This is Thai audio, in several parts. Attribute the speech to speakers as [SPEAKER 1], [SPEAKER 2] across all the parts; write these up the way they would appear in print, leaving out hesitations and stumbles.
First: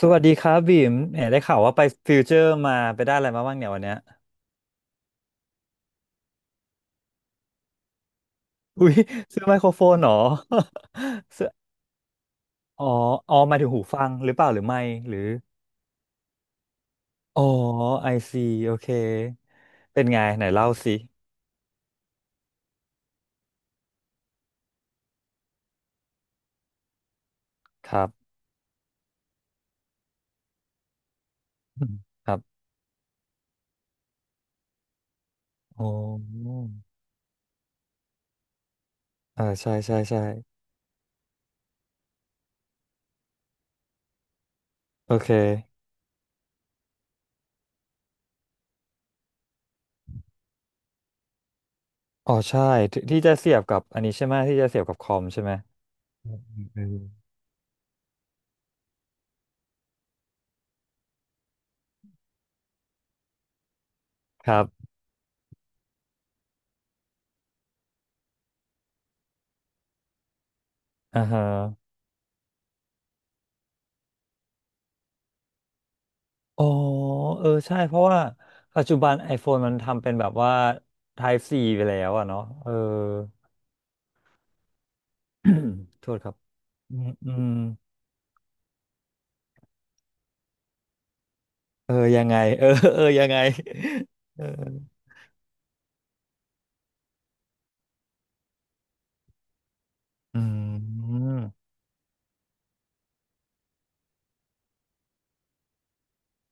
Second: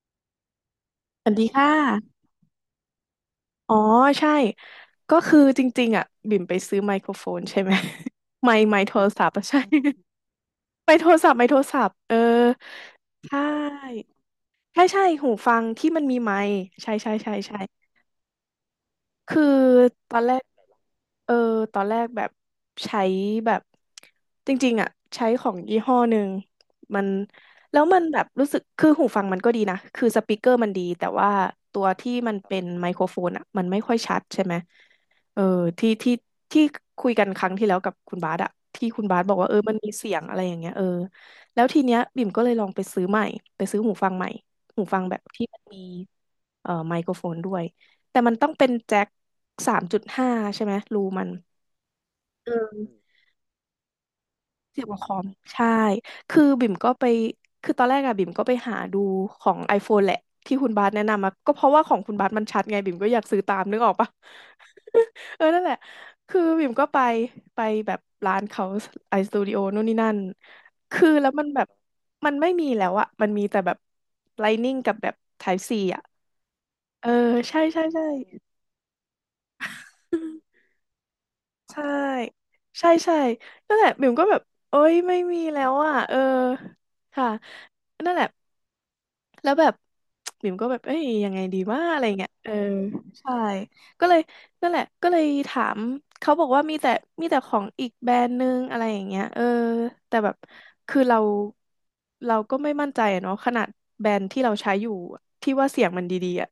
[SPEAKER 1] สวัสดีครับบีมแหม
[SPEAKER 2] สวัส
[SPEAKER 1] ได้
[SPEAKER 2] ดี
[SPEAKER 1] ข่าว
[SPEAKER 2] ค่ะ
[SPEAKER 1] ว่าไปฟิวเจอร์มาไปได้อะไรมาบ้างเนี่ย
[SPEAKER 2] อ๋อ
[SPEAKER 1] วันเนี้ย
[SPEAKER 2] ใช่ ก็คือจริงๆอ่ะบิ่มไปซื้อไมโครโฟนใช่ไหม ไมค์
[SPEAKER 1] อุ้
[SPEAKER 2] โท
[SPEAKER 1] ย
[SPEAKER 2] รศัพท์
[SPEAKER 1] ซื้
[SPEAKER 2] อะ
[SPEAKER 1] อไม
[SPEAKER 2] ใช่
[SPEAKER 1] โครโฟนเหรอ
[SPEAKER 2] ไมค์โทรศัพ ท์ไม
[SPEAKER 1] ซื้
[SPEAKER 2] ค์
[SPEAKER 1] อ
[SPEAKER 2] โทรศัพท์
[SPEAKER 1] อ๋อ
[SPEAKER 2] ใช
[SPEAKER 1] อ๋อหมายถึงหูฟั
[SPEAKER 2] ่
[SPEAKER 1] งหรือเปล่าหรือ
[SPEAKER 2] ใช่
[SPEAKER 1] ไม่
[SPEAKER 2] ใช่
[SPEAKER 1] หรือ
[SPEAKER 2] หูฟังที่มันมีไมค์ใช่ใช่ใช่
[SPEAKER 1] อ๋อ
[SPEAKER 2] ใช่
[SPEAKER 1] ไอซีโอเค
[SPEAKER 2] คือ
[SPEAKER 1] เป็น
[SPEAKER 2] ตอ
[SPEAKER 1] ไง
[SPEAKER 2] นแรก
[SPEAKER 1] ไหนเล่าสิ
[SPEAKER 2] เออ ตอนแรกแบบใช้แบบจริงๆอ่ะใช้ของยี่ห้อหนึ่งมันแล้ว
[SPEAKER 1] ค
[SPEAKER 2] มัน
[SPEAKER 1] รับ
[SPEAKER 2] แบบรู้สึกคือหูฟังมันก็ดีนะคือสปีกเกอร์มันดีแต่ว่าตัวที่
[SPEAKER 1] ค
[SPEAKER 2] มัน
[SPEAKER 1] รั
[SPEAKER 2] เป็
[SPEAKER 1] บ
[SPEAKER 2] นไมโครโฟนอ่ะมันไม่ค่อยชัดใช่ไหมเออที่
[SPEAKER 1] โอ้
[SPEAKER 2] ที่ที่คุยกันครั้งที่แล้วกับคุณบาสอะที่คุณบาสบอก
[SPEAKER 1] เออ
[SPEAKER 2] ว่า
[SPEAKER 1] ใช่
[SPEAKER 2] มันมี
[SPEAKER 1] ใช่
[SPEAKER 2] เสีย
[SPEAKER 1] ใช่
[SPEAKER 2] งอะไรอย่างเงี้ยแล้วทีเนี้ยบิ่มก็เลยลองไปซื้อใหม่ไปซื้อหูฟังใหม่หูฟัง
[SPEAKER 1] โอ
[SPEAKER 2] แบบ
[SPEAKER 1] เค
[SPEAKER 2] ที่มันมีไมโครโฟนด้วย แต่มันต้องเป็นแจ็ค3.5ใช่ไหมรูมัน
[SPEAKER 1] อ๋อ
[SPEAKER 2] เอื
[SPEAKER 1] ใช่
[SPEAKER 2] ม
[SPEAKER 1] ที่ที่จะเสียบกับอันนี้ใช่ไหมที่จะเสี
[SPEAKER 2] เสี
[SPEAKER 1] ย
[SPEAKER 2] ย
[SPEAKER 1] บ
[SPEAKER 2] บ
[SPEAKER 1] กั
[SPEAKER 2] กั
[SPEAKER 1] บ
[SPEAKER 2] บ
[SPEAKER 1] ค
[SPEAKER 2] คอ
[SPEAKER 1] อม
[SPEAKER 2] ม
[SPEAKER 1] ใช่ไหม
[SPEAKER 2] ใช่
[SPEAKER 1] อืม
[SPEAKER 2] คือ
[SPEAKER 1] อืม
[SPEAKER 2] บิ่ม
[SPEAKER 1] อื
[SPEAKER 2] ก็
[SPEAKER 1] ม
[SPEAKER 2] ไป คือตอนแรกอะบิ่มก็ไปหาดูของ iPhone แหละที่คุณบาสแนะนำมาก็เพราะว่าของคุณบาสมันชัดไงบิ่มก็อยากซื้อตามนึกออกปะ
[SPEAKER 1] ครับ
[SPEAKER 2] นั่นแหละ คือบิ่มก็ไป ไปแบบร้านเขาไอสตูดิโอนู่นนี่นั่น คือ
[SPEAKER 1] อ่า
[SPEAKER 2] แล้วมั
[SPEAKER 1] ฮะ
[SPEAKER 2] นแบบมันไม่มีแล้วอะมันมีแต่แบบ Lightning กับแบบ Type C อะ
[SPEAKER 1] อ๋อ
[SPEAKER 2] เออ
[SPEAKER 1] เออ
[SPEAKER 2] ใช่
[SPEAKER 1] ใช่
[SPEAKER 2] ใช่
[SPEAKER 1] เพ
[SPEAKER 2] ใช่
[SPEAKER 1] ราะว่าปัจจุบัน iPhone มันทำเป็นแบบว่า Type C ไป
[SPEAKER 2] ใช่
[SPEAKER 1] แล้วอะเนาะเออ
[SPEAKER 2] ใช่ใช่นั่นแหละบิ่มก็แบบโอ๊ยไม่มีแล้วอ่ะ
[SPEAKER 1] โทษครับอืม
[SPEAKER 2] ค่ะ
[SPEAKER 1] อืม
[SPEAKER 2] นั่นแหละแล้วแบบ บิ่มก็แบบเอ้ยยังไงดีว่า
[SPEAKER 1] เออ
[SPEAKER 2] อะไร
[SPEAKER 1] ยั
[SPEAKER 2] เงี้
[SPEAKER 1] ง
[SPEAKER 2] ย
[SPEAKER 1] ไง เออ เออยัง
[SPEAKER 2] ใช่
[SPEAKER 1] ไง
[SPEAKER 2] ก็เลย
[SPEAKER 1] เออ
[SPEAKER 2] นั่นแหละก็เลยถามเขาบอกว่ามีแต่ของอีกแบรนด์นึงอะไรอย่างเงี้ยแต่แบบ
[SPEAKER 1] อื
[SPEAKER 2] คือเรา
[SPEAKER 1] ม
[SPEAKER 2] เราก็ไม่มั่นใจอะเนาะขนาดแบรนด์ที่เราใช้อยู่ที่ว่าเสียงมันดีๆอ่ะ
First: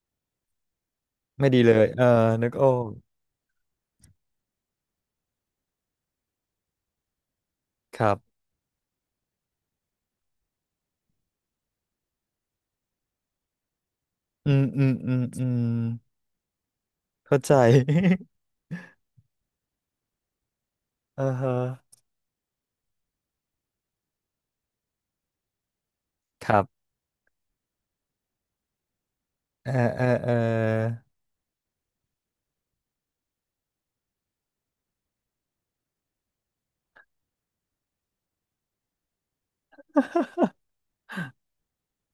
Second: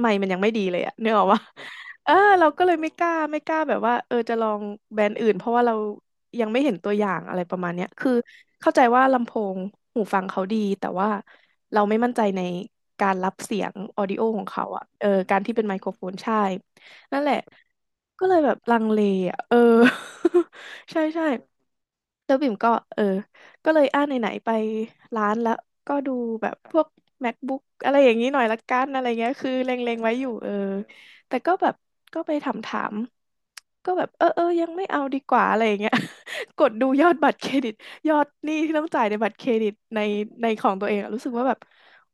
[SPEAKER 2] ไมค์มันยังไม่ดีเลยอ่ะนึกออกปะ
[SPEAKER 1] ไม่ดีเลยเออ
[SPEAKER 2] เออเรา
[SPEAKER 1] นึก
[SPEAKER 2] ก็
[SPEAKER 1] อ
[SPEAKER 2] เล
[SPEAKER 1] อ
[SPEAKER 2] ยไม่
[SPEAKER 1] ก
[SPEAKER 2] กล้าไม่กล้าแบบว่าจะลองแบรนด์อื่นเพราะว่าเรายังไม่เห็นตัวอย่างอะไรประมาณเนี้ย
[SPEAKER 1] ค
[SPEAKER 2] คือ
[SPEAKER 1] รับ
[SPEAKER 2] เข้าใจว่าลำโพงหูฟังเขาดีแต่ว่าเราไม่มั่นใจในการรับเสียงออดิโอของ
[SPEAKER 1] อืม
[SPEAKER 2] เขา
[SPEAKER 1] อื
[SPEAKER 2] อ่ะ
[SPEAKER 1] มอืม
[SPEAKER 2] การ
[SPEAKER 1] อื
[SPEAKER 2] ที่
[SPEAKER 1] ม
[SPEAKER 2] เป็นไมโครโฟนใช่นั่นแหละ
[SPEAKER 1] เข้าใจ
[SPEAKER 2] ก็เลยแบบลังเลอ่ะ ใช่
[SPEAKER 1] เอ
[SPEAKER 2] ใช่
[SPEAKER 1] อฮะ
[SPEAKER 2] แล้วบิ่มก็เออก็เลยไหนๆไปร้านแล้วก็ดูแบ
[SPEAKER 1] ค
[SPEAKER 2] บ
[SPEAKER 1] รั
[SPEAKER 2] พวก
[SPEAKER 1] บ
[SPEAKER 2] MacBook อะไรอย่างนี้หน่อยละกันอะไรเงี้ยคือ
[SPEAKER 1] เอ
[SPEAKER 2] เล
[SPEAKER 1] อ
[SPEAKER 2] ็ง
[SPEAKER 1] เอ
[SPEAKER 2] ๆ
[SPEAKER 1] อ
[SPEAKER 2] ไว้อ
[SPEAKER 1] เอ
[SPEAKER 2] ยู่
[SPEAKER 1] อ
[SPEAKER 2] แต่ก็แบบก็ไปถามก็แบบเออยังไม่เอาดีกว่าอะไรอย่างเงี้ย กดดูยอดบัตรเครดิตยอดหนี้ที่ต้องจ่ายในบัตรเครดิตในของตัวเองอะรู้สึกว่าแบบ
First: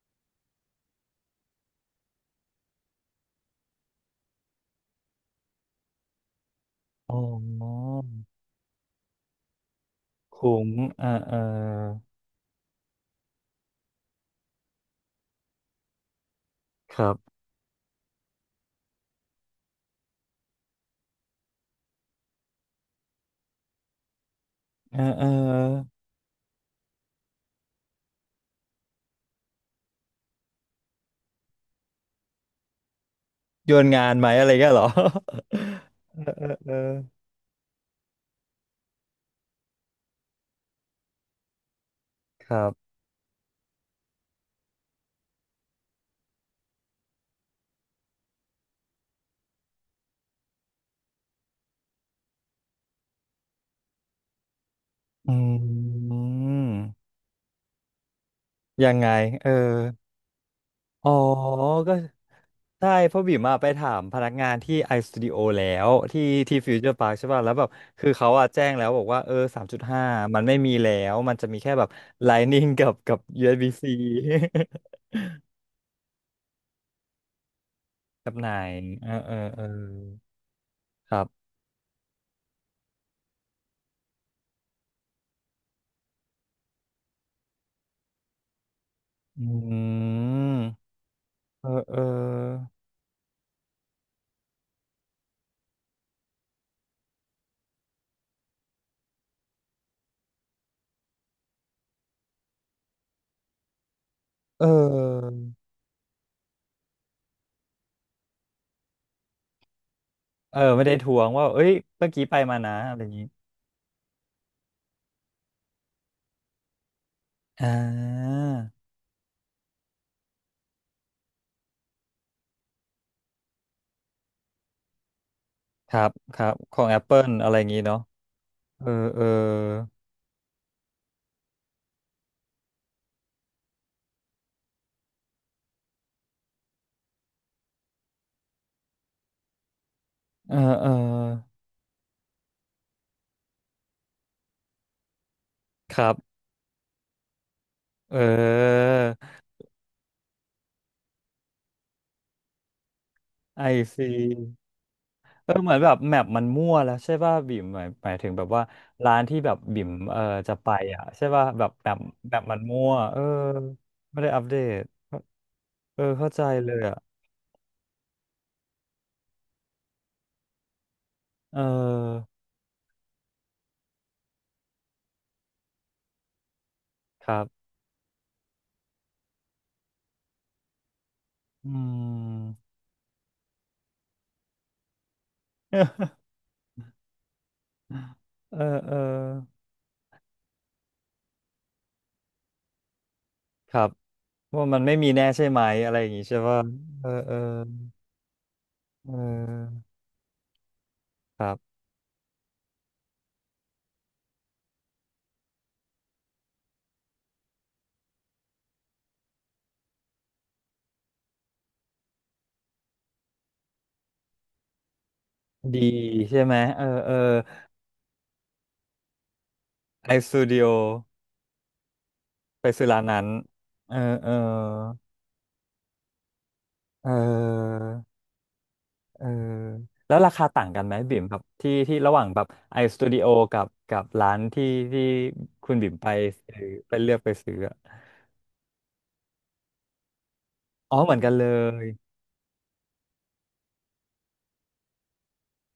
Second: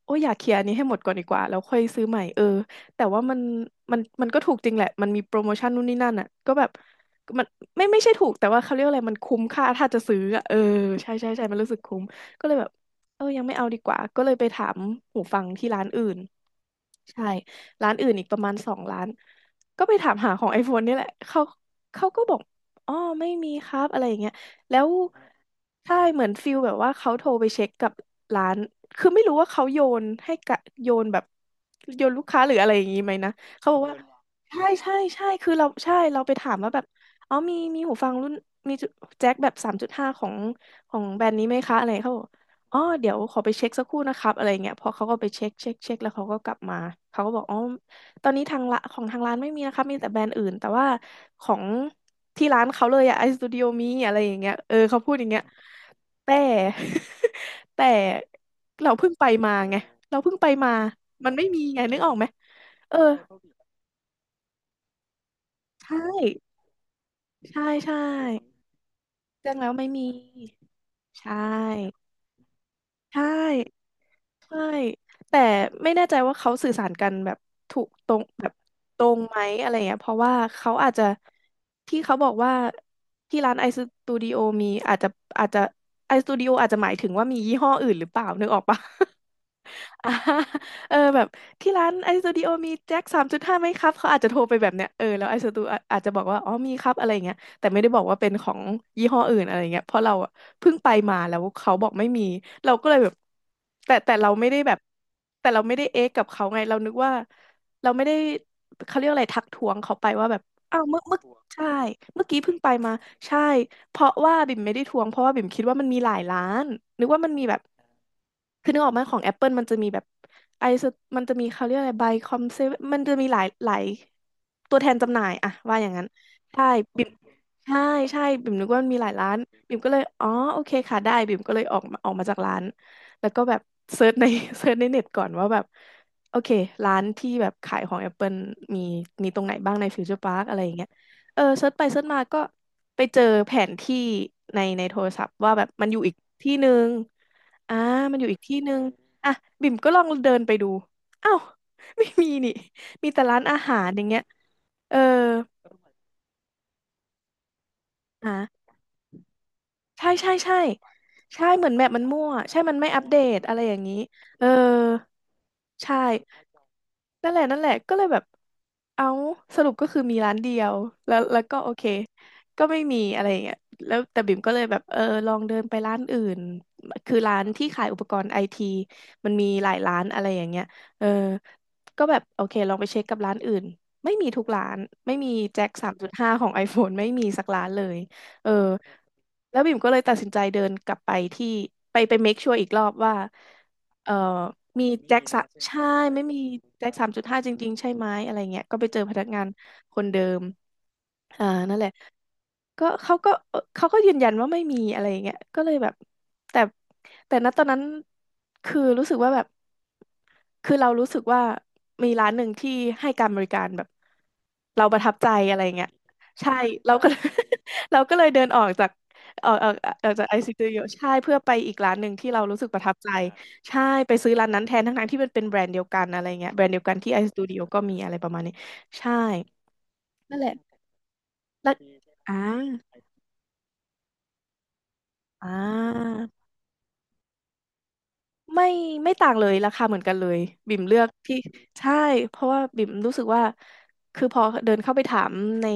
[SPEAKER 2] โอ้ยอยากเคลียร์อันนี้ให้หมดก่อนดีกว่าแล้วค่อยซื้อใหม่แต่ว่ามันมันก็ถูกจริงแหละมันมีโปรโมชั่นนู่นนี่นั่นอ่ะก็แบบ
[SPEAKER 1] อ๋อ
[SPEAKER 2] มันไม่ใช่ถูกแต่ว่าเขาเรียกอะไรมันคุ้มค่าถ้าจะซื้ออะ
[SPEAKER 1] คุ้มเออ
[SPEAKER 2] ใช่ใช่
[SPEAKER 1] เออ
[SPEAKER 2] ใช่มันรู้สึกคุ้มก็เลยแบบยังไม่เอาดีกว่าก็เลยไปถามหูฟังที่ร้านอื่น
[SPEAKER 1] ครั
[SPEAKER 2] ใช่
[SPEAKER 1] บ
[SPEAKER 2] ร้านอื่นอีกประมาณสองร้านก็ไปถามหาของ iPhone นี่แหละเขาเขาก็บอกอ๋อไม่มีครับอะไรอย่างเงี้ยแล้ว
[SPEAKER 1] เออเออ
[SPEAKER 2] ใช่เหมือนฟิลแบบว่าเขาโทรไปเช็คกับร้านคือไม่รู้ว่าเขาโยนให้กะโยนแบบโยนลูกค้าหรืออะไรอย่างงี้ไหมนะเขา
[SPEAKER 1] โย
[SPEAKER 2] บอก
[SPEAKER 1] น
[SPEAKER 2] ว่า
[SPEAKER 1] งานไหมอะไร
[SPEAKER 2] ใช่
[SPEAKER 1] เงี้ยเหรอ
[SPEAKER 2] ใช่ใช่คือเราใช่ เรา
[SPEAKER 1] เอ
[SPEAKER 2] ไป
[SPEAKER 1] อเออ
[SPEAKER 2] ถามว่า
[SPEAKER 1] เออ
[SPEAKER 2] แบบอ๋อมีมีหูฟังรุ่นมีแจ็คแบบสามจุดห้าของของแบรนด์นี้ไหมคะอะไรเขาบอก
[SPEAKER 1] ครั
[SPEAKER 2] อ๋อ
[SPEAKER 1] บ
[SPEAKER 2] เดี๋ยวขอไปเช็คสักครู่นะครับอะไรเงี้ยพอเขาก็ไปเช็คเช็คแล้วเขาก็กลับมาเขาก็บอกอ๋อตอนนี้ทางละของทางร้านไม่มีนะครับมีแต่แบรนด์อื่นแต่ว่าของที่ร้านเขาเลยอะไอสตูดิโอมีอะไรอย่างเงี้ยเขาพูดอย่าง
[SPEAKER 1] อื
[SPEAKER 2] เงี้ยแต่
[SPEAKER 1] ม
[SPEAKER 2] แต่เรา
[SPEAKER 1] ยัง
[SPEAKER 2] เพิ่
[SPEAKER 1] ไง
[SPEAKER 2] งไป
[SPEAKER 1] เอ
[SPEAKER 2] มา
[SPEAKER 1] อ
[SPEAKER 2] ไงเราเพิ่งไปมา
[SPEAKER 1] อ๋อ
[SPEAKER 2] มันไม่มีไง
[SPEAKER 1] ก็
[SPEAKER 2] นึกออกไหม
[SPEAKER 1] ใช่
[SPEAKER 2] เออ
[SPEAKER 1] เพราะบิ่มอะไปถามพนักงานที่ไอสตูดิโอแล้ว
[SPEAKER 2] ใช่
[SPEAKER 1] ที่ที่ฟิวเจอร์พาร์คใช่ป่ะแล้ว
[SPEAKER 2] ใช่
[SPEAKER 1] แบบ
[SPEAKER 2] ใช่
[SPEAKER 1] คือเขาอะแจ้งแล้วบอกว่าเออ
[SPEAKER 2] แจ้ง
[SPEAKER 1] สาม
[SPEAKER 2] แล้ว
[SPEAKER 1] จุด
[SPEAKER 2] ไม่
[SPEAKER 1] ห้า
[SPEAKER 2] มี
[SPEAKER 1] มันไม่มีแล้ว
[SPEAKER 2] ใช
[SPEAKER 1] มันจะมีแค่แบบ
[SPEAKER 2] ่
[SPEAKER 1] Lightning กับ
[SPEAKER 2] ใช่
[SPEAKER 1] USB-C
[SPEAKER 2] ใช่แต่ไม่แน่ใจว่าเขาสื่อสารกันแบบถูกตรง
[SPEAKER 1] กับ
[SPEAKER 2] แบ
[SPEAKER 1] ไหน
[SPEAKER 2] บตร
[SPEAKER 1] เออ
[SPEAKER 2] ง
[SPEAKER 1] เอ
[SPEAKER 2] ไห
[SPEAKER 1] อ
[SPEAKER 2] ม
[SPEAKER 1] เอ
[SPEAKER 2] อะ
[SPEAKER 1] อ
[SPEAKER 2] ไรเงี้ยเพราะว่าเขาอาจจะ
[SPEAKER 1] ครับ
[SPEAKER 2] ที่เขาบอกว่าที่ร้านไอสตูดิโอมีอาจจะอาจจะไอสตูดิโออาจจะหมายถึงว่ามียี่ห้ออื่นหรือเปล่านึกออกปะ
[SPEAKER 1] อื
[SPEAKER 2] อ่า
[SPEAKER 1] ม
[SPEAKER 2] เออแบบ
[SPEAKER 1] เออ
[SPEAKER 2] ที่ร้าน
[SPEAKER 1] เออ
[SPEAKER 2] ไอสตูดิโอมีแจ็คสามจุดห้าไหมครับเขาอาจจะโทรไปแบบเนี้ยเออแล้วไอสตูอาจจะบอกว่าอ๋อมีครับอะไรเงี้ยแต่ไม่ได้บอกว่าเป็นของยี่ห้ออื่นอะไรเงี้ยเพราะเราอะเพิ่งไปมาแล้วเขาบอกไม่มีเราก็เลยแบบแต่เราไม่ได้
[SPEAKER 1] เอ
[SPEAKER 2] แบบแต่เรา
[SPEAKER 1] อ
[SPEAKER 2] ไม่ได้เอ๊ะกับเขาไงเรานึกว่าเราไม่ได้เขาเรียกอะไรทักท้วงเขาไปว่าแบบ
[SPEAKER 1] เออ
[SPEAKER 2] อ้า
[SPEAKER 1] ไม่
[SPEAKER 2] ว
[SPEAKER 1] ได้
[SPEAKER 2] เมื่อ
[SPEAKER 1] ท
[SPEAKER 2] เมื่
[SPEAKER 1] วง
[SPEAKER 2] อัว
[SPEAKER 1] ว่าเอ้
[SPEAKER 2] ใช่
[SPEAKER 1] ยเมื่อกี้
[SPEAKER 2] เมื่อ
[SPEAKER 1] ไป
[SPEAKER 2] กี้เพิ่
[SPEAKER 1] มา
[SPEAKER 2] งไป
[SPEAKER 1] นะ
[SPEAKER 2] มา
[SPEAKER 1] อะไรอย่างนี้
[SPEAKER 2] ใช่เพราะว่าบิ่มไม่ได้ทวงเพราะว่าบิ่มคิดว่ามันมีหลายร้านนึกว่ามันมีแบบ
[SPEAKER 1] อ่า
[SPEAKER 2] คือนึกออกไหมของ Apple มันจะมีแบบไอซ์มันจะมีเขาเรียกอะไรไบคอมเซมันจะมีหลายตัวแทนจำหน่ายอะว่าอย่า
[SPEAKER 1] ค
[SPEAKER 2] ง
[SPEAKER 1] รั
[SPEAKER 2] นั้น
[SPEAKER 1] บครับ
[SPEAKER 2] ใช่
[SPEAKER 1] ของ
[SPEAKER 2] บิม
[SPEAKER 1] Apple อะไรอย่าง
[SPEAKER 2] ใช่
[SPEAKER 1] นี้เนาะ
[SPEAKER 2] ใช่บิ่มนึกว่าม
[SPEAKER 1] เอ
[SPEAKER 2] น
[SPEAKER 1] อ
[SPEAKER 2] มีหลาย
[SPEAKER 1] เออ
[SPEAKER 2] ร้านบิ่มก็เลยอ๋อโอเคค่ะได้บิ่มก็เลยออกมาจากร้านแล้วก็แบบเซิร์ชใน เซิร์ชในเน็ตก่อนว่าแบบโอเคร้านที่แบบขายของ Apple มีมีตรงไหนบ้างในฟิวเจอร์พาร์ค
[SPEAKER 1] เอ
[SPEAKER 2] อะ
[SPEAKER 1] อ
[SPEAKER 2] ไรอย่างเงี้
[SPEAKER 1] เอ
[SPEAKER 2] ย
[SPEAKER 1] อ
[SPEAKER 2] เออเซิร์ชไปเซิร์ชมาก็ไปเจอแผนที่ในโทรศัพท์ว่าแบบมันอ
[SPEAKER 1] ค
[SPEAKER 2] ยู่
[SPEAKER 1] รั
[SPEAKER 2] อีก
[SPEAKER 1] บ
[SPEAKER 2] ที่หนึ่งอ่ามั
[SPEAKER 1] เอ
[SPEAKER 2] นอยู่อีกที่หนึ่ง
[SPEAKER 1] อ
[SPEAKER 2] อ่ะบิ่มก็ลองเดินไปดูอ้าว ไม่มีนี่มีแต่ร้านอา
[SPEAKER 1] ไอ
[SPEAKER 2] หารอย่า
[SPEAKER 1] ซี
[SPEAKER 2] งเงี้ยเออ
[SPEAKER 1] เออเหมือนแบบแมปมันมั่วแล้วใช่ป่ะบิ่มหมายถึงแบบว่า
[SPEAKER 2] อ่า
[SPEAKER 1] ร้านที่แบบบิ่ม
[SPEAKER 2] ใช่
[SPEAKER 1] เออ
[SPEAKER 2] ใช่
[SPEAKER 1] จะ
[SPEAKER 2] ใช่
[SPEAKER 1] ไปอ่ะใช่
[SPEAKER 2] ใช่
[SPEAKER 1] ป่ะแบ
[SPEAKER 2] เหมือ
[SPEAKER 1] บ
[SPEAKER 2] นแม
[SPEAKER 1] แบ
[SPEAKER 2] ป
[SPEAKER 1] บ
[SPEAKER 2] มันมั่ว
[SPEAKER 1] แบบมั
[SPEAKER 2] ใช่
[SPEAKER 1] น
[SPEAKER 2] มัน
[SPEAKER 1] มั่
[SPEAKER 2] ไม่
[SPEAKER 1] ว
[SPEAKER 2] อัปเด
[SPEAKER 1] เออ
[SPEAKER 2] ตอะไรอย่างนี้
[SPEAKER 1] ไม่ได้อั
[SPEAKER 2] เอ
[SPEAKER 1] ป
[SPEAKER 2] อ
[SPEAKER 1] เดต
[SPEAKER 2] ใช่
[SPEAKER 1] เออเข้าใจเลยอ่ะ
[SPEAKER 2] นั่นแหละนั่นแหละก็เลยแบบเอาสรุปก็คือมีร้านเดียวแล้วก็
[SPEAKER 1] เ
[SPEAKER 2] โอเค
[SPEAKER 1] ออ
[SPEAKER 2] ก็ไม่มีอะไรอย่างเงี้ยแล้วแต่บิ่มก็เลยแบบเออลองเดินไปร้านอื่นคือ
[SPEAKER 1] ค
[SPEAKER 2] ร้า
[SPEAKER 1] รั
[SPEAKER 2] นที่
[SPEAKER 1] บ
[SPEAKER 2] ขายอุปกรณ์ไอทีมันมีหลายร้านอะไรอย่างเงี้ยเออ
[SPEAKER 1] อื
[SPEAKER 2] ก็แบบโอเค
[SPEAKER 1] ม
[SPEAKER 2] ลองไปเช็คกับร้านอื่นไม่มีทุกร้านไม่มีแจ็คสามจุดห้าของ iPhone ไม่มีสักร้านเลย เออ
[SPEAKER 1] เออเออ
[SPEAKER 2] แล้วบิ่มก็เลยตัดสินใจเดินกลับไปที่ไปเมคชัวร์อีกรอบว่า
[SPEAKER 1] ครับ
[SPEAKER 2] เออ
[SPEAKER 1] ว่ามัน
[SPEAKER 2] มี
[SPEAKER 1] ไม่มี
[SPEAKER 2] แจ็ค
[SPEAKER 1] แน่
[SPEAKER 2] สะ
[SPEAKER 1] ใช่ไหม
[SPEAKER 2] ใช่
[SPEAKER 1] อะไรอย่าง
[SPEAKER 2] ไม่
[SPEAKER 1] งี้
[SPEAKER 2] มี
[SPEAKER 1] ใช่ป่ะ
[SPEAKER 2] แจ็คสา
[SPEAKER 1] เออ
[SPEAKER 2] มจุด
[SPEAKER 1] เออ
[SPEAKER 2] ห้าจริงๆใช่ไหมอะไรเงี้ยก็ไปเจอ
[SPEAKER 1] เ
[SPEAKER 2] พนักงาน
[SPEAKER 1] ออ
[SPEAKER 2] คนเดิม
[SPEAKER 1] ค
[SPEAKER 2] อ่า
[SPEAKER 1] รั
[SPEAKER 2] นั่
[SPEAKER 1] บ
[SPEAKER 2] นแหละ ก็เขาก็เขาก็ยืนยันว่าไม่มีอะไรอย่างเงี้ยก็เลยแบบแต่แต่ณตอนนั้นคือรู้สึกว่าแบบคือเรารู้สึกว่ามีร้านหนึ่งที่ให้การบริการแบบเราประทับใจอะไรอย่าง
[SPEAKER 1] ดี
[SPEAKER 2] เงี้ย
[SPEAKER 1] ใช่
[SPEAKER 2] ใช่
[SPEAKER 1] ไหมเออ
[SPEAKER 2] เราก็
[SPEAKER 1] เออ
[SPEAKER 2] เรา ก็เลยเดินออกจากออกออกออ
[SPEAKER 1] ไอ
[SPEAKER 2] กจาก
[SPEAKER 1] ส
[SPEAKER 2] ไอ
[SPEAKER 1] ตู
[SPEAKER 2] ซี
[SPEAKER 1] ดิ
[SPEAKER 2] ตู
[SPEAKER 1] โอ
[SPEAKER 2] ดิโอใช่เพื่อไปอีกร้านหนึ่งที่เรารู้สึ
[SPEAKER 1] ไป
[SPEAKER 2] กประ
[SPEAKER 1] ซื้อ
[SPEAKER 2] ทับ
[SPEAKER 1] ร้าน
[SPEAKER 2] ใจ
[SPEAKER 1] นั้น
[SPEAKER 2] ใช่
[SPEAKER 1] เออ
[SPEAKER 2] ไป
[SPEAKER 1] เอ
[SPEAKER 2] ซื้อ
[SPEAKER 1] อ
[SPEAKER 2] ร้านนั้นแทนทั้งๆที่มันเป็นแบรนด์เดียวกันอะไรเงี้ยแบรนด์เดียวกัน
[SPEAKER 1] เอ
[SPEAKER 2] ที่ไอสตูดิโอก็
[SPEAKER 1] อ
[SPEAKER 2] มีอะไรประมาณนี้ใช่
[SPEAKER 1] เออแล้วรา
[SPEAKER 2] นั่น
[SPEAKER 1] คา
[SPEAKER 2] แหละ
[SPEAKER 1] ต่างกันไหมบิ่มครับ
[SPEAKER 2] แล้
[SPEAKER 1] ที่
[SPEAKER 2] ว
[SPEAKER 1] ที่ระหว่าง
[SPEAKER 2] อ่า
[SPEAKER 1] แบบไอสตูดิโอกับกับร้านที่ที่
[SPEAKER 2] อ่
[SPEAKER 1] คุณบิ่มไป
[SPEAKER 2] า
[SPEAKER 1] ซื้อไปเลือกไปซื้ออะ
[SPEAKER 2] ไม่ไม่ต่างเลยราคาเหมือนกันเลยบิ่มเลื
[SPEAKER 1] อ๋อ
[SPEAKER 2] อก
[SPEAKER 1] เหมือนกัน
[SPEAKER 2] ที่
[SPEAKER 1] เลย
[SPEAKER 2] ใช่เพราะว่าบิ่มรู้สึกว่าคือพอเดินเข้าไปถามใน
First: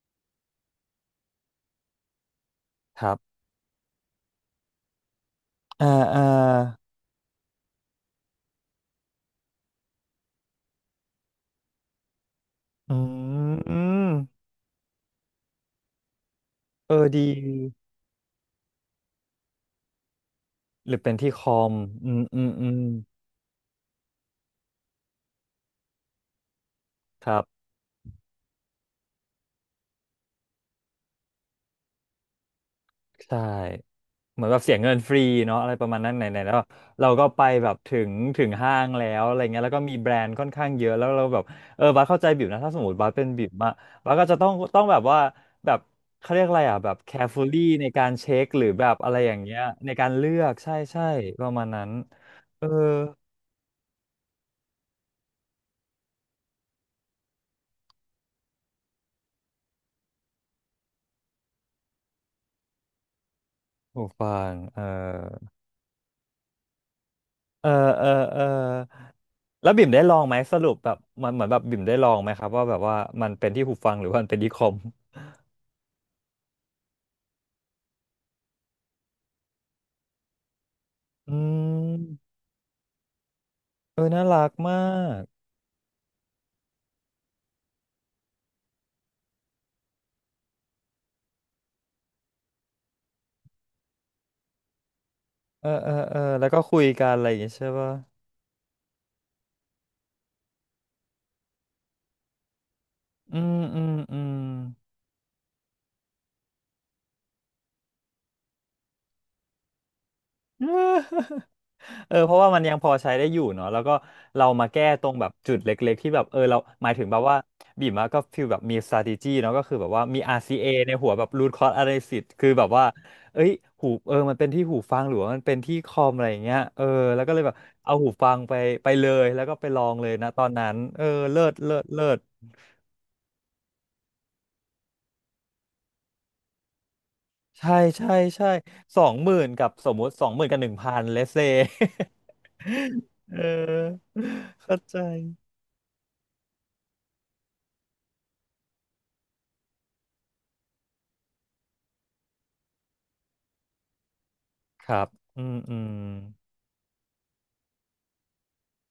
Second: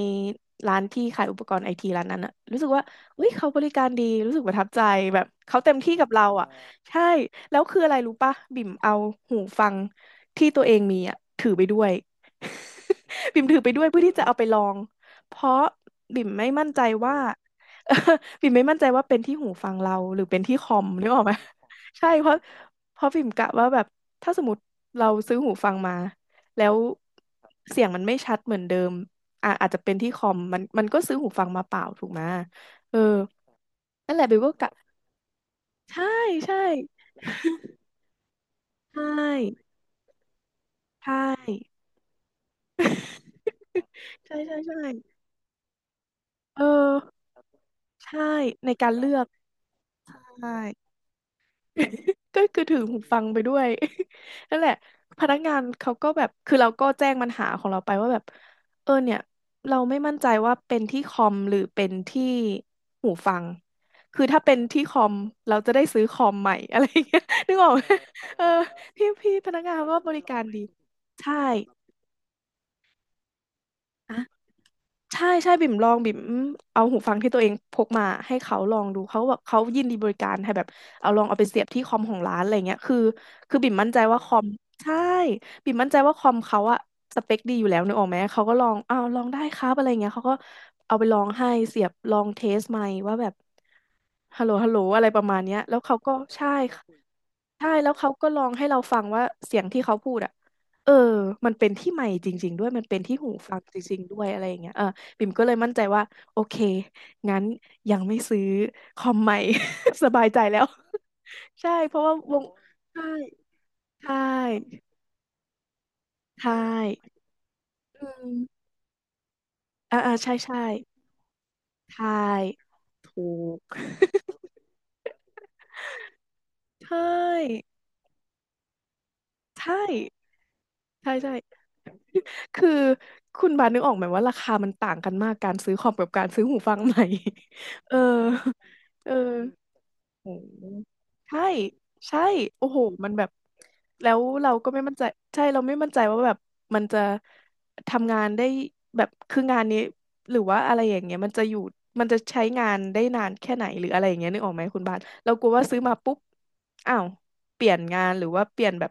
[SPEAKER 2] ร้านที่ขายอุปกรณ์ไอทีร้านนั้นอะรู้สึกว่า
[SPEAKER 1] ครั
[SPEAKER 2] เฮ้ย
[SPEAKER 1] บ
[SPEAKER 2] เขาบริการดีรู้สึกประทับใจแบบเขาเต็ม
[SPEAKER 1] เออ
[SPEAKER 2] ที่กับ
[SPEAKER 1] เออ
[SPEAKER 2] เราอะใช่แล้วคืออะไรรู้ปะบิ่มเอาหูฟังที่ตัวเองมีอะถือไปด้วย
[SPEAKER 1] อ
[SPEAKER 2] บิ่
[SPEAKER 1] ื
[SPEAKER 2] มถือไปด้วยเพื่อที่จะเอา
[SPEAKER 1] ม
[SPEAKER 2] ไปลองเพราะบิ่มไม่มั่นใจ
[SPEAKER 1] เออ
[SPEAKER 2] ว่า
[SPEAKER 1] ดี
[SPEAKER 2] บิ่มไม่มั่นใจว่าเป็นที่หูฟังเราหรือเป็นที่คอม
[SPEAKER 1] หรือ
[SPEAKER 2] นึ
[SPEAKER 1] เป็
[SPEAKER 2] ก
[SPEAKER 1] น
[SPEAKER 2] ออกไห
[SPEAKER 1] ที่
[SPEAKER 2] ม
[SPEAKER 1] คอม
[SPEAKER 2] ใช่
[SPEAKER 1] อืม
[SPEAKER 2] เพราะ
[SPEAKER 1] อืมอืม
[SPEAKER 2] เพราะพิมกะว่าแบบถ้าสมมติเราซื้อหูฟังมาแล้ว
[SPEAKER 1] ครับ
[SPEAKER 2] เสียงมันไม่ชัดเหมือนเดิมอ่ะอาจจะเป็นที่คอมมันก็ซื้อหูฟังมาเปล่าถูกไหมเออ
[SPEAKER 1] ใช่
[SPEAKER 2] นั่นแหละเบิว
[SPEAKER 1] เหมือ
[SPEAKER 2] ก็
[SPEAKER 1] นแบบ
[SPEAKER 2] กะ
[SPEAKER 1] เสียเงินฟรีเนาะอะไรประมาณ
[SPEAKER 2] ใช่
[SPEAKER 1] นั้นไหนๆแล้
[SPEAKER 2] ใช่
[SPEAKER 1] วเราก็ไปแบบถึงถึงห้าง
[SPEAKER 2] ใช
[SPEAKER 1] แล้วอะไรเงี้ย
[SPEAKER 2] ่
[SPEAKER 1] แล้วก็มีแบรนด์ค่อนข้างเยอะแล้ว
[SPEAKER 2] ใช่
[SPEAKER 1] เราแบบเออบัสเข้าใจบิวนะถ้าสมมติบัสเป็นบิวอะบัสก็
[SPEAKER 2] ใช่
[SPEAKER 1] จะต้อง
[SPEAKER 2] ใช่ใช่
[SPEAKER 1] ต้องแบบว่าแบบเขาเรียกอะ
[SPEAKER 2] เออ
[SPEAKER 1] ไรอ่ะแบบ carefully ในการ
[SPEAKER 2] ใช่
[SPEAKER 1] เช็คหรื
[SPEAKER 2] ใน
[SPEAKER 1] อแบ
[SPEAKER 2] การ
[SPEAKER 1] บ
[SPEAKER 2] เลื
[SPEAKER 1] อะไร
[SPEAKER 2] อก
[SPEAKER 1] อย่างเงี้ยในการเลือ
[SPEAKER 2] ใช่
[SPEAKER 1] กใช่ใช่ประมาณนั้น
[SPEAKER 2] ก็คือ
[SPEAKER 1] เออ
[SPEAKER 2] ถือหูฟังไปด้วย นั่นแหละพนักงานเขาก็แบบคือเราก็แจ้งปัญหาของเราไปว่าแบบเออเนี่ยเราไม่มั่นใจว่าเป็นที่คอมหรือเป็นที่หูฟัง
[SPEAKER 1] หู
[SPEAKER 2] คือ
[SPEAKER 1] ฟั
[SPEAKER 2] ถ้าเป็
[SPEAKER 1] ง
[SPEAKER 2] น
[SPEAKER 1] เอ
[SPEAKER 2] ที่
[SPEAKER 1] อ
[SPEAKER 2] คอมเราจะได้ซื้อคอมใหม่ อะไรอย่างเงี้ยนึกอ
[SPEAKER 1] เอ
[SPEAKER 2] อ
[SPEAKER 1] อ
[SPEAKER 2] กไหม
[SPEAKER 1] เออเอ
[SPEAKER 2] เอ
[SPEAKER 1] อ
[SPEAKER 2] อพี่พนัก
[SPEAKER 1] แล้
[SPEAKER 2] งา
[SPEAKER 1] ว
[SPEAKER 2] น
[SPEAKER 1] บิ่
[SPEAKER 2] เขา
[SPEAKER 1] ม
[SPEAKER 2] ก็
[SPEAKER 1] ได้
[SPEAKER 2] บ
[SPEAKER 1] ลอ
[SPEAKER 2] ริ
[SPEAKER 1] งไหม
[SPEAKER 2] การ
[SPEAKER 1] ส
[SPEAKER 2] ดี
[SPEAKER 1] รุปแบบมั
[SPEAKER 2] ใช่
[SPEAKER 1] นเหมือนแบบบิ่มได้ลองไหมครับว่าแบบว่ามันเป็นที่หูฟังหรือ
[SPEAKER 2] อ่ะ
[SPEAKER 1] ว่ามันเป็นที่คอม
[SPEAKER 2] ใช่ใช่บิ่มลองบิ่มเอาหูฟังที่ตัวเองพกมาให้เขาลองดูเขาก็แบบเขายินดีบริการให้แบบเอาลอง
[SPEAKER 1] อื
[SPEAKER 2] เอาไปเสียบที่คอมของ
[SPEAKER 1] ม
[SPEAKER 2] ร้านอะไรเงี้ยคือบิ่มมั่นใจ
[SPEAKER 1] เออ
[SPEAKER 2] ว่า
[SPEAKER 1] น่า
[SPEAKER 2] คอ
[SPEAKER 1] รั
[SPEAKER 2] ม
[SPEAKER 1] กมา
[SPEAKER 2] ใช่
[SPEAKER 1] ก
[SPEAKER 2] บิ่มมั่นใจว่าคอมเขาอะสเปคดีอยู่แล้วนึกออกไหมเขาก็ลองอ้าวลองได้ครับอะไรเงี้ยเขาก็เอาไปลองให้เสียบลองเทสไมค์ว่าแบบฮัลโหลฮัลโหลอะไรประมาณเนี้ย
[SPEAKER 1] เออ
[SPEAKER 2] แล้ว
[SPEAKER 1] เออ
[SPEAKER 2] เขาก็
[SPEAKER 1] เออแล้ว
[SPEAKER 2] ใช่
[SPEAKER 1] ก็คุยกันอะไรอย่างเงี้ย
[SPEAKER 2] ใช่
[SPEAKER 1] ใช่
[SPEAKER 2] แล้
[SPEAKER 1] ป่ะ
[SPEAKER 2] วเขาก็ลองให้เราฟังว่าเสียงที่เขาพูดอ่ะเออมันเป็นที่ไมค์จริงๆด้วยมันเป็นที่หู
[SPEAKER 1] อื
[SPEAKER 2] ฟั
[SPEAKER 1] ม
[SPEAKER 2] งจ
[SPEAKER 1] อืม
[SPEAKER 2] ริงๆด้
[SPEAKER 1] อื
[SPEAKER 2] วย
[SPEAKER 1] ม
[SPEAKER 2] อะไรอย่างเงี้ยเออบิ่มก็เลยมั่นใจว่าโอเคงั้นยังไม่ซื้อคอมใหม่ สบายใจแล้ว ใช่เพราะว่า
[SPEAKER 1] เออเพ
[SPEAKER 2] ว
[SPEAKER 1] ราะ
[SPEAKER 2] ง
[SPEAKER 1] ว่ามันยังพอ
[SPEAKER 2] ใช่
[SPEAKER 1] ใช้ได้อยู่เนาะแล้วก็
[SPEAKER 2] ใช่
[SPEAKER 1] เรามาแก้ตรงแบบจุดเล็กๆที่แบบเออ
[SPEAKER 2] ใช่
[SPEAKER 1] เราหมายถึงแบบว่าบีมอะก็
[SPEAKER 2] อืม
[SPEAKER 1] ฟีลแบบมี strategy เนาะก็คือแบบ
[SPEAKER 2] อ่า
[SPEAKER 1] ว่า
[SPEAKER 2] อ่า
[SPEAKER 1] มี
[SPEAKER 2] ใช่ใช่
[SPEAKER 1] RCA ในหัวแบบ root cause
[SPEAKER 2] ใช่
[SPEAKER 1] analysis คือแบบว่า
[SPEAKER 2] ถู
[SPEAKER 1] เอ้ย
[SPEAKER 2] ก
[SPEAKER 1] หูเออมันเป็นที่หูฟังหรือว่ามันเป็นที่คอมอะไรอย่างเงี้ยเอ อ
[SPEAKER 2] ใช
[SPEAKER 1] แล้วก็เลยแบบ
[SPEAKER 2] ่
[SPEAKER 1] เอาหูฟังไปเลยแล้วก็ไป
[SPEAKER 2] ใช่
[SPEAKER 1] ลองเลยนะตอนนั้นเออ
[SPEAKER 2] ใช่ใช่
[SPEAKER 1] เลิศเลิศเลิศ
[SPEAKER 2] คือคุณบาสนึกออกไหมว่าราคามันต่างกันมากการซื้อคอมกับการซื้อหูฟังใหม่
[SPEAKER 1] ใช่
[SPEAKER 2] เออ
[SPEAKER 1] ใช่ใช่สอ
[SPEAKER 2] เอ
[SPEAKER 1] ง
[SPEAKER 2] อ
[SPEAKER 1] หมื่นกับสมมุติส
[SPEAKER 2] โห
[SPEAKER 1] องหมื่นกับ1,000เลสเซ
[SPEAKER 2] ใช่ใช่โอ้โหมั นแบบ
[SPEAKER 1] เออ
[SPEAKER 2] แล้วเราก็
[SPEAKER 1] เข้า
[SPEAKER 2] ไม่มั่น
[SPEAKER 1] ใจ
[SPEAKER 2] ใจใช่เราไม่มั่นใจว่าแบบมันจะทำงานได้แบบคืองานนี้หรือว่าอะไรอย่างเงี้ยมันจะอยู่มันจะใช้งานได้นานแค่ไหนหรืออะไรอย่างเงี้ยนึกออกไหมคุณ
[SPEAKER 1] ค
[SPEAKER 2] บาส
[SPEAKER 1] รับ
[SPEAKER 2] เรา
[SPEAKER 1] อื
[SPEAKER 2] กลัว
[SPEAKER 1] ม
[SPEAKER 2] ว่า
[SPEAKER 1] อื
[SPEAKER 2] ซื้อ
[SPEAKER 1] ม
[SPEAKER 2] มาปุ๊บอ้าวเปลี่ยนงานหรือว่าเปลี่ยนแบบ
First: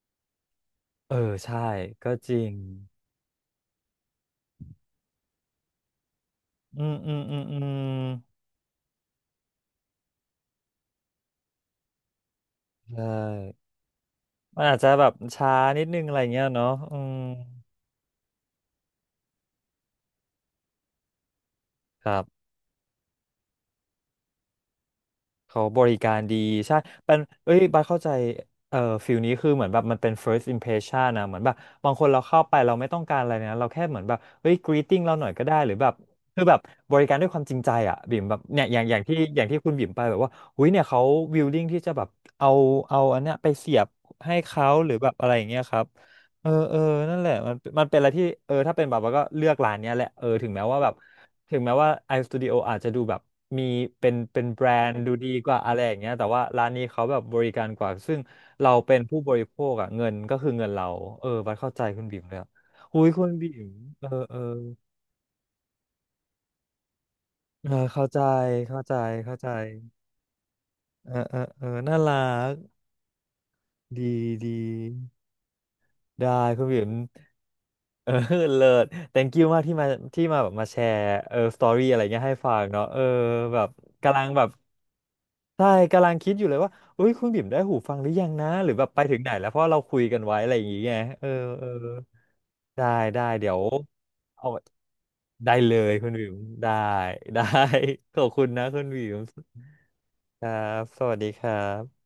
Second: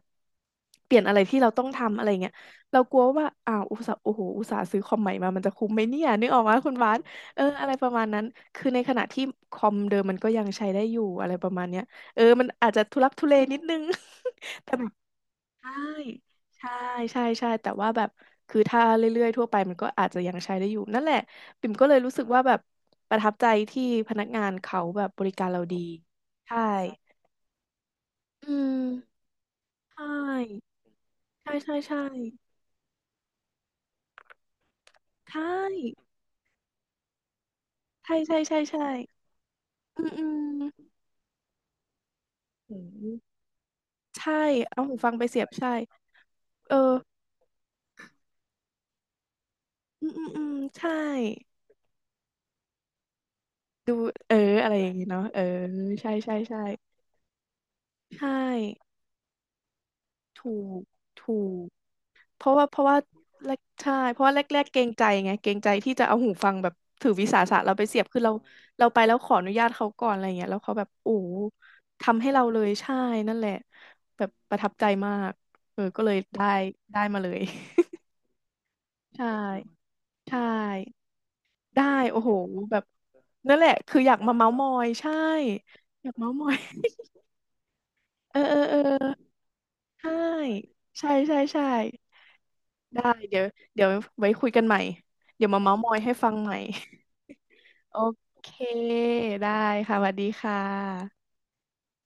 [SPEAKER 2] เปลี่ยน
[SPEAKER 1] เอ
[SPEAKER 2] อะ
[SPEAKER 1] อ
[SPEAKER 2] ไรที่เรา
[SPEAKER 1] ใช่
[SPEAKER 2] ต้องทำอะไร
[SPEAKER 1] ก็จ
[SPEAKER 2] เงี้ย
[SPEAKER 1] ริง
[SPEAKER 2] เรากลัวว่าอ้าวอุตส่าห์โอ้โหอุตส่าห์ซื้อคอมใหม่มามันจะคุ้มไหมเนี่ยนึกออกไหมคุณ
[SPEAKER 1] อื
[SPEAKER 2] บา
[SPEAKER 1] ม
[SPEAKER 2] ส
[SPEAKER 1] อืมอื
[SPEAKER 2] เอ
[SPEAKER 1] ม
[SPEAKER 2] อ
[SPEAKER 1] อื
[SPEAKER 2] อะไร
[SPEAKER 1] ม
[SPEAKER 2] ประมาณนั้นคือในขณะที่คอมเดิมมันก็ยังใช้ได้อยู่อะไรประมาณเนี้ยเออมันอาจจะทุ
[SPEAKER 1] ใช่
[SPEAKER 2] ลักทุเลนิดนึง
[SPEAKER 1] มัน
[SPEAKER 2] แต่
[SPEAKER 1] อาจ
[SPEAKER 2] แบ
[SPEAKER 1] จะ
[SPEAKER 2] บ
[SPEAKER 1] แบบช้า
[SPEAKER 2] ใช่
[SPEAKER 1] นิดนึงอะไรเงี้ยเนาะ
[SPEAKER 2] ใช่
[SPEAKER 1] อืม
[SPEAKER 2] ใช่ใช่แต่ว่าแบบคือถ้าเรื่อยๆทั่วไปมันก็อาจจะยังใช้ได้อยู่นั่นแหละปิ่มก็เลย
[SPEAKER 1] ค
[SPEAKER 2] รู้
[SPEAKER 1] รั
[SPEAKER 2] สึกว่า
[SPEAKER 1] บ
[SPEAKER 2] แบบประทับใจที่พนักงานเขาแบบบริการเรา
[SPEAKER 1] เขา
[SPEAKER 2] ดี
[SPEAKER 1] บริการดี
[SPEAKER 2] ใช่
[SPEAKER 1] ใช่เป็นเอ้ยบัสเข้าใจ
[SPEAKER 2] อื
[SPEAKER 1] เอ่
[SPEAKER 2] ม
[SPEAKER 1] อฟิลนี้คือเหมือนแบบ
[SPEAKER 2] ใช
[SPEAKER 1] มันเป็น first
[SPEAKER 2] ่
[SPEAKER 1] impression นะเหมือนแบ
[SPEAKER 2] ใช่
[SPEAKER 1] บ
[SPEAKER 2] ใช่
[SPEAKER 1] บาง
[SPEAKER 2] ใช่
[SPEAKER 1] คนเราเข้าไปเราไม่ต้องการอะไรนะเราแค่เหมือนแบบเฮ้ย greeting เราหน่อย
[SPEAKER 2] ใช่
[SPEAKER 1] ก็ได้หรือแบบคือแบบบริการด้วยความจริงใจอ่ะ
[SPEAKER 2] ใช่
[SPEAKER 1] บิ่มแบ
[SPEAKER 2] ใช่
[SPEAKER 1] บ
[SPEAKER 2] ใช่
[SPEAKER 1] เนี่ยอ
[SPEAKER 2] ใช่
[SPEAKER 1] ย่างอย่างที่อย่างที่คุณบิ่มไป
[SPEAKER 2] อื
[SPEAKER 1] แบบว่าหุ้ย
[SPEAKER 2] ม
[SPEAKER 1] เนี่ยเขา willing ที่จะแบบเอา
[SPEAKER 2] อื
[SPEAKER 1] เอา
[SPEAKER 2] ม
[SPEAKER 1] อันเนี้ยไปเสียบ
[SPEAKER 2] ใช่
[SPEAKER 1] ให้เขา
[SPEAKER 2] เอา
[SPEAKER 1] หรื
[SPEAKER 2] หู
[SPEAKER 1] อแบ
[SPEAKER 2] ฟัง
[SPEAKER 1] บ
[SPEAKER 2] ไป
[SPEAKER 1] อะไร
[SPEAKER 2] เสี
[SPEAKER 1] อ
[SPEAKER 2] ย
[SPEAKER 1] ย่าง
[SPEAKER 2] บ
[SPEAKER 1] เงี้ย
[SPEAKER 2] ใช่
[SPEAKER 1] ครับ เออ
[SPEAKER 2] เอ
[SPEAKER 1] เอ
[SPEAKER 2] อ
[SPEAKER 1] อนั่นแหละมันมันเป็นอะไรที่เออถ้าเป็นแบบว่าก็เลือกร้านเนี้ยแห
[SPEAKER 2] อื
[SPEAKER 1] ละ
[SPEAKER 2] มอื
[SPEAKER 1] เอ
[SPEAKER 2] ม
[SPEAKER 1] อ
[SPEAKER 2] อื
[SPEAKER 1] ถึ
[SPEAKER 2] ม
[SPEAKER 1] งแม้ว่าแบ
[SPEAKER 2] ใช่
[SPEAKER 1] บถึงแม้ว่า iStudio อาจจะดูแบบมีเป็น
[SPEAKER 2] เออ
[SPEAKER 1] เป็นแบร
[SPEAKER 2] อะไรอย่า
[SPEAKER 1] น
[SPEAKER 2] ง
[SPEAKER 1] ด์
[SPEAKER 2] งี้
[SPEAKER 1] ดู
[SPEAKER 2] เนาะ
[SPEAKER 1] ดี
[SPEAKER 2] เออ
[SPEAKER 1] กว่าอะไรอย่าง
[SPEAKER 2] ใช่
[SPEAKER 1] เงี้ยแต่
[SPEAKER 2] ใช่
[SPEAKER 1] ว่า
[SPEAKER 2] ใช่
[SPEAKER 1] ร้านนี้เขาแบบบริการกว่าซึ่ง
[SPEAKER 2] ใช่
[SPEAKER 1] เราเป็นผู้บริโภคอะเงินก็
[SPEAKER 2] ถู
[SPEAKER 1] คือเงิน
[SPEAKER 2] ก
[SPEAKER 1] เราเออ
[SPEAKER 2] ถู
[SPEAKER 1] บัด
[SPEAKER 2] ก
[SPEAKER 1] เข้าใจคุณบิ่มเลย
[SPEAKER 2] เพ
[SPEAKER 1] อะ
[SPEAKER 2] ราะว่าเพราะว่า
[SPEAKER 1] คุยคุณ
[SPEAKER 2] แร
[SPEAKER 1] บิ่
[SPEAKER 2] ก
[SPEAKER 1] ม
[SPEAKER 2] ใช่
[SPEAKER 1] เออ
[SPEAKER 2] เพราะว่า
[SPEAKER 1] เออ
[SPEAKER 2] แรกแรกเกรงใจไงเกรงใจที่จะเอาหูฟังแบบถือวิสาสะ
[SPEAKER 1] เออ
[SPEAKER 2] เราไปเสียบ
[SPEAKER 1] เข้า
[SPEAKER 2] คื
[SPEAKER 1] ใจ
[SPEAKER 2] อเรา
[SPEAKER 1] เข้า
[SPEAKER 2] เรา
[SPEAKER 1] ใจ
[SPEAKER 2] ไปแล้วขอ
[SPEAKER 1] เข้า
[SPEAKER 2] อ
[SPEAKER 1] ใจ
[SPEAKER 2] นุญาตเขาก่อนอะไรเงี้ยแล้วเขาแบบ
[SPEAKER 1] เอ
[SPEAKER 2] โอ้
[SPEAKER 1] อ
[SPEAKER 2] โห
[SPEAKER 1] เออเออน่ารั
[SPEAKER 2] ทำให้เรา
[SPEAKER 1] ก
[SPEAKER 2] เลยใช่นั่นแหละ
[SPEAKER 1] ดี
[SPEAKER 2] แบบป
[SPEAKER 1] ดี
[SPEAKER 2] ระทับใจมากเออก็เลย
[SPEAKER 1] ได้
[SPEAKER 2] ได้
[SPEAKER 1] คุณบิ่ม
[SPEAKER 2] ได้มาเลย
[SPEAKER 1] เออ เลิศ
[SPEAKER 2] ใช่
[SPEAKER 1] thank you มากที่มาที่
[SPEAKER 2] ใช่
[SPEAKER 1] มาแบบมาแชร์เออสตอ
[SPEAKER 2] ได้
[SPEAKER 1] รี่อะไร
[SPEAKER 2] โอ้
[SPEAKER 1] เงี้ย
[SPEAKER 2] โห
[SPEAKER 1] ให้ฟัง
[SPEAKER 2] แบบ
[SPEAKER 1] เนาะเออ
[SPEAKER 2] นั่น
[SPEAKER 1] แบ
[SPEAKER 2] แห
[SPEAKER 1] บ
[SPEAKER 2] ละคืออยาก
[SPEAKER 1] กำลัง
[SPEAKER 2] มา
[SPEAKER 1] แบ
[SPEAKER 2] เม้า
[SPEAKER 1] บ
[SPEAKER 2] ท์มอยใช่
[SPEAKER 1] ใช่
[SPEAKER 2] อ
[SPEAKER 1] กำลั
[SPEAKER 2] ยาก
[SPEAKER 1] ง
[SPEAKER 2] เม้า
[SPEAKER 1] คิด
[SPEAKER 2] ท์
[SPEAKER 1] อ
[SPEAKER 2] ม
[SPEAKER 1] ยู่
[SPEAKER 2] อ
[SPEAKER 1] เลยว่า
[SPEAKER 2] ย
[SPEAKER 1] เอ้ยคุณบิ่มได้หูฟังหรือยัง
[SPEAKER 2] เออ
[SPEAKER 1] นะ
[SPEAKER 2] เออ
[SPEAKER 1] หรือ
[SPEAKER 2] เออ
[SPEAKER 1] แบบไปถึงไหนแล้วเพราะเราคุย
[SPEAKER 2] ใช่
[SPEAKER 1] กันไว้อะไรอย่างเงี้ย
[SPEAKER 2] ใช่
[SPEAKER 1] เออ
[SPEAKER 2] ใช่ใช่
[SPEAKER 1] เออได้
[SPEAKER 2] ได้
[SPEAKER 1] ได้
[SPEAKER 2] เดี๋ยว
[SPEAKER 1] เดี๋ยว
[SPEAKER 2] เดี๋ยวไว้คุ
[SPEAKER 1] เอา
[SPEAKER 2] ย
[SPEAKER 1] ไว้
[SPEAKER 2] กันใหม่เดี๋ยว
[SPEAKER 1] ได้
[SPEAKER 2] มา
[SPEAKER 1] เล
[SPEAKER 2] เม้าท์ม
[SPEAKER 1] ย
[SPEAKER 2] อย
[SPEAKER 1] คุ
[SPEAKER 2] ให้
[SPEAKER 1] ณ
[SPEAKER 2] ฟั
[SPEAKER 1] บิ่ม
[SPEAKER 2] งใหม่
[SPEAKER 1] ได้ ได้
[SPEAKER 2] โอ
[SPEAKER 1] ขอบคุ
[SPEAKER 2] เค
[SPEAKER 1] ณนะคุณบิ่ม
[SPEAKER 2] ได้ค่ะสวัสดี
[SPEAKER 1] ครั
[SPEAKER 2] ค่
[SPEAKER 1] บสวัสดี
[SPEAKER 2] ะ
[SPEAKER 1] ครับ